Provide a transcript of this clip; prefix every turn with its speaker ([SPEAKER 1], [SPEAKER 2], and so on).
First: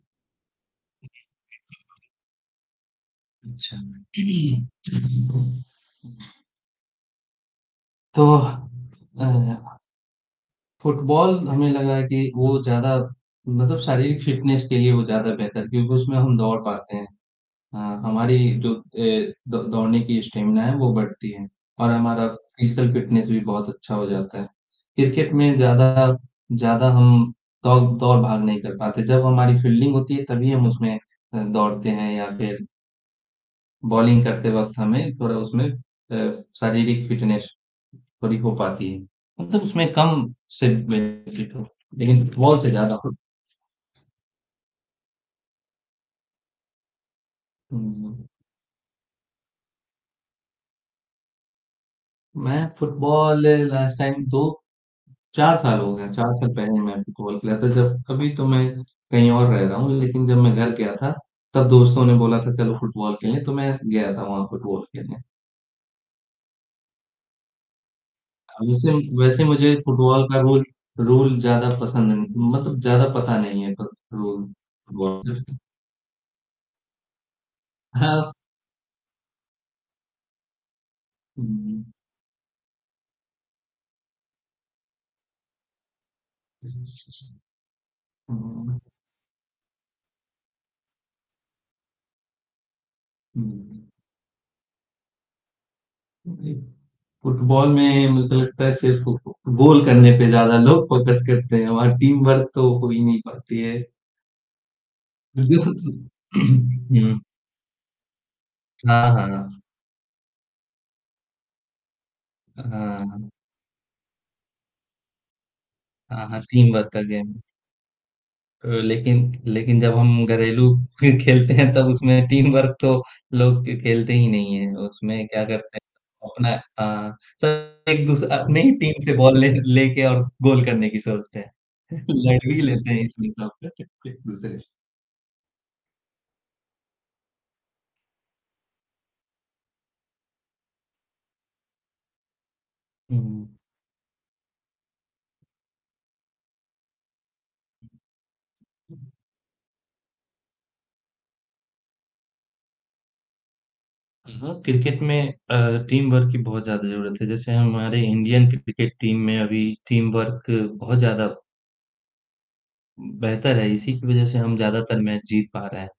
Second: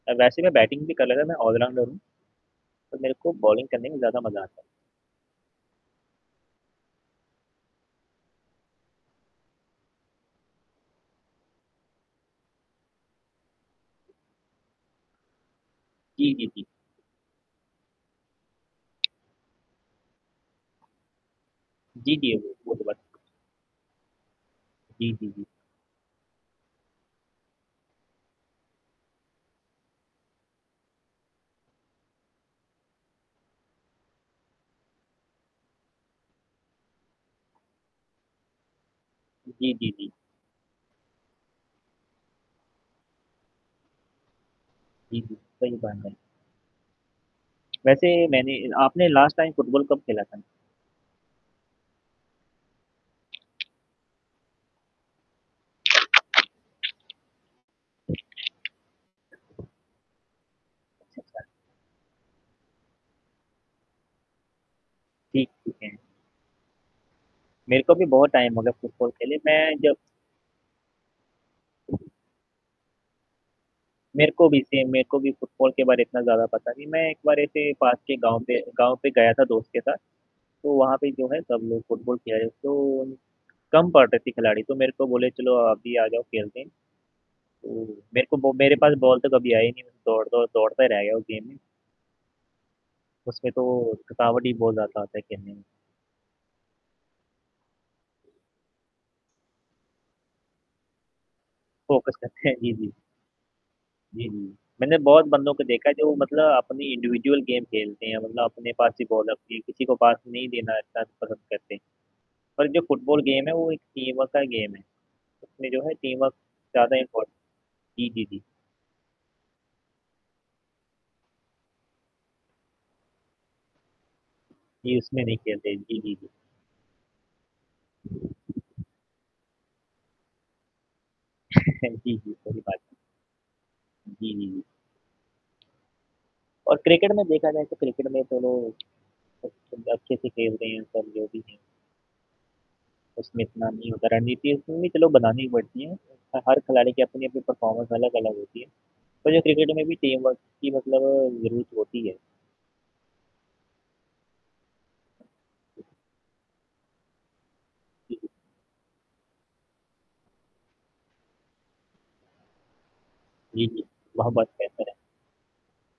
[SPEAKER 1] और वैसे मैं बैटिंग भी कर लेता मैं ऑलराउंडर हूँ पर मेरे को बॉलिंग
[SPEAKER 2] अच्छा,
[SPEAKER 1] करने में ज़्यादा मज़ा आता है।
[SPEAKER 2] तो अ फुटबॉल हमें लगा है कि वो ज़्यादा मतलब शारीरिक फ़िटनेस के लिए वो ज़्यादा बेहतर क्योंकि उसमें
[SPEAKER 1] जी,
[SPEAKER 2] हम
[SPEAKER 1] जी,
[SPEAKER 2] दौड़
[SPEAKER 1] जी।
[SPEAKER 2] पाते हैं। हाँ, हमारी जो ए, द दौड़ने की स्टेमिना है वो बढ़ती है और
[SPEAKER 1] जी,
[SPEAKER 2] हमारा
[SPEAKER 1] जी,
[SPEAKER 2] फिज़िकल
[SPEAKER 1] [unintelligible]
[SPEAKER 2] फ़िटनेस भी बहुत अच्छा हो जाता है।
[SPEAKER 1] जी, जी,
[SPEAKER 2] क्रिकेट
[SPEAKER 1] जी।
[SPEAKER 2] में ज़्यादा ज़्यादा हम दौ दौर भाग नहीं कर पाते जब हमारी फ़ील्डिंग होती है तभी हम उसमें अ, दौड़ते हैं या फिर बॉलिंग करते वक़्त हमें थोड़ा उसमें अ, शारीरिक फ़िटनेस थोड़ी हो पाती है मतलब
[SPEAKER 1] जी,
[SPEAKER 2] उसमें
[SPEAKER 1] जी, जी।
[SPEAKER 2] कम [unintelligible] लेकिन बॉल से ज़्यादा हो
[SPEAKER 1] जी, जी, सही बानने वैसे
[SPEAKER 2] हुँ, जी।
[SPEAKER 1] मैंने आपने लास्ट टाइम फुटबॉल कब खेला था?
[SPEAKER 2] मैं फुटबॉल लास्ट टाइम 2 4 साल हो गए, 4 साल पहले मैं फुटबॉल खेला था जब अभी तो मैं कहीं और रह रहा हूँ लेकिन जब मैं घर गया था
[SPEAKER 1] ठीक है।
[SPEAKER 2] तब दोस्तों ने बोला था, "चलो फुटबॉल खेलें" तो मैं गया था वहाँ फुटबॉल खेलने।
[SPEAKER 1] ठीक होते हैं। मेरे को भी बहुत टाइम हो
[SPEAKER 2] अब
[SPEAKER 1] गया
[SPEAKER 2] वैसे अम,
[SPEAKER 1] फुटबॉल खेले
[SPEAKER 2] वैसे
[SPEAKER 1] मैं
[SPEAKER 2] मुझे
[SPEAKER 1] जब
[SPEAKER 2] फुटबॉल का रोल रूल ज़्यादा पसंद ना मतलब ज़्यादा पता नहीं है क
[SPEAKER 1] मेरे को
[SPEAKER 2] रूल
[SPEAKER 1] भी सेम मेरे को भी
[SPEAKER 2] [unintelligible]
[SPEAKER 1] फुटबॉल के बार इतना ज़्यादा पता नहीं मैं एक बार इसे पास के
[SPEAKER 2] हाँ।
[SPEAKER 1] गाँव पे गाँव पे गया था दोस्त के साथ, तो वहाँ पे जो है
[SPEAKER 2] हुँ,
[SPEAKER 1] सब
[SPEAKER 2] हुँ,
[SPEAKER 1] लोग
[SPEAKER 2] हुँ।
[SPEAKER 1] फुटबॉल खेल रहे तो कम पड़ रहे थे खिलाड़ी तो मेरे को बोले चलो आप भी आ जाओ खेलते हैं तो मेरे को
[SPEAKER 2] हुँ,
[SPEAKER 1] बो
[SPEAKER 2] हुँ,
[SPEAKER 1] मेरे
[SPEAKER 2] हुँ।
[SPEAKER 1] पास बॉल तो कभी आई नहीं दौड़-दौड़ दौड़ता ही रह गया उस गेम में। उसमें तो
[SPEAKER 2] हुँ।
[SPEAKER 1] थकावट भी बहुत ज़्यादा आता है खेलने में।
[SPEAKER 2] उम, जी। फुटबॉल में मुझे लगता है सिर्फ़ ग गोल करने पे ज़्यादा लोग फ़ोकस करते हैं और
[SPEAKER 1] फ़ोकस
[SPEAKER 2] टीम
[SPEAKER 1] करते
[SPEAKER 2] वर्क
[SPEAKER 1] हैं
[SPEAKER 2] तो
[SPEAKER 1] जी,
[SPEAKER 2] हो
[SPEAKER 1] जी।
[SPEAKER 2] ही नहीं पाती है।
[SPEAKER 1] जी, जी। मैंने बहुत
[SPEAKER 2] अ,
[SPEAKER 1] बंदों
[SPEAKER 2] जी,
[SPEAKER 1] को
[SPEAKER 2] हाँ
[SPEAKER 1] देखा है जो
[SPEAKER 2] जी,
[SPEAKER 1] मतलब अपनी
[SPEAKER 2] हुँ।
[SPEAKER 1] इंडिविजुअल गेम खेलते हैं मतलब अपने पास ही
[SPEAKER 2] हाँ,
[SPEAKER 1] बॉल होती है
[SPEAKER 2] हाँ।
[SPEAKER 1] किसी को पास नहीं देना [unintelligible] करते और
[SPEAKER 2] हाँ,
[SPEAKER 1] जो फुटबॉल
[SPEAKER 2] हाँ।
[SPEAKER 1] गेम है वो एक टीम वर्क का गेम है। उसने जो है टीम
[SPEAKER 2] हाँ,
[SPEAKER 1] वर्क
[SPEAKER 2] हाँ, टीम वर्क
[SPEAKER 1] ज़्यादा
[SPEAKER 2] का
[SPEAKER 1] इम्पॉर्ट
[SPEAKER 2] गेम
[SPEAKER 1] जी, जी, जी।
[SPEAKER 2] अ, लेकिन लेकिन जब हम घरेलू फ़िर खेलते हैं तब उसमें टीम वर्क तो लोग क खेलते ही नहीं हैं,
[SPEAKER 1] जी, उसमें
[SPEAKER 2] उसमें
[SPEAKER 1] नहीं
[SPEAKER 2] क्या
[SPEAKER 1] खेलते,
[SPEAKER 2] करते
[SPEAKER 1] जी, जी,
[SPEAKER 2] हैं
[SPEAKER 1] जी।
[SPEAKER 2] अपना अ, सब एक दूस अपनी ही टीम से बॉल ले लेके और गोल करने की सोचते हैं,
[SPEAKER 1] जी, जी
[SPEAKER 2] लड़
[SPEAKER 1] सही
[SPEAKER 2] भी
[SPEAKER 1] बात।
[SPEAKER 2] लेते हैं इसमें सबका [unintelligible]
[SPEAKER 1] जी, जी,
[SPEAKER 2] एक-दूसरे
[SPEAKER 1] जी।
[SPEAKER 2] से।
[SPEAKER 1] और क्रिकेट में देखा जाए तो क्रिकेट में तो लो अच्छा अच्छे से खेलते हैं सब जो भी हैं। उसमें
[SPEAKER 2] हुँ।
[SPEAKER 1] इतना नहीं होता रणनीति उसमे भी चलो बनानी पड़ती है। ह हर खिलाड़ी की अपनी-अपनी परफॉर्मेंस अलग-अलग होती है पर जो क्रिकेट में भी टीम वर्क की मतलब ज़रूरत होती है।
[SPEAKER 2] हाँ, हाँ, क्रिकेट में अ, टीम वर्क की बहुत ज़्यादा ज़रूरत है जैसे हमारे
[SPEAKER 1] हुँ, हुँ।
[SPEAKER 2] इंडियन कि क्रिकेट टीम में अभी टीम वर्क बहुत ज़्यादा बेहतर
[SPEAKER 1] जी,
[SPEAKER 2] है
[SPEAKER 1] जी,
[SPEAKER 2] इसी की वज़ह
[SPEAKER 1] वह
[SPEAKER 2] से
[SPEAKER 1] बात
[SPEAKER 2] हम
[SPEAKER 1] कैसे रहें
[SPEAKER 2] ज़्यादातर मैच जीत पा रहे हैं।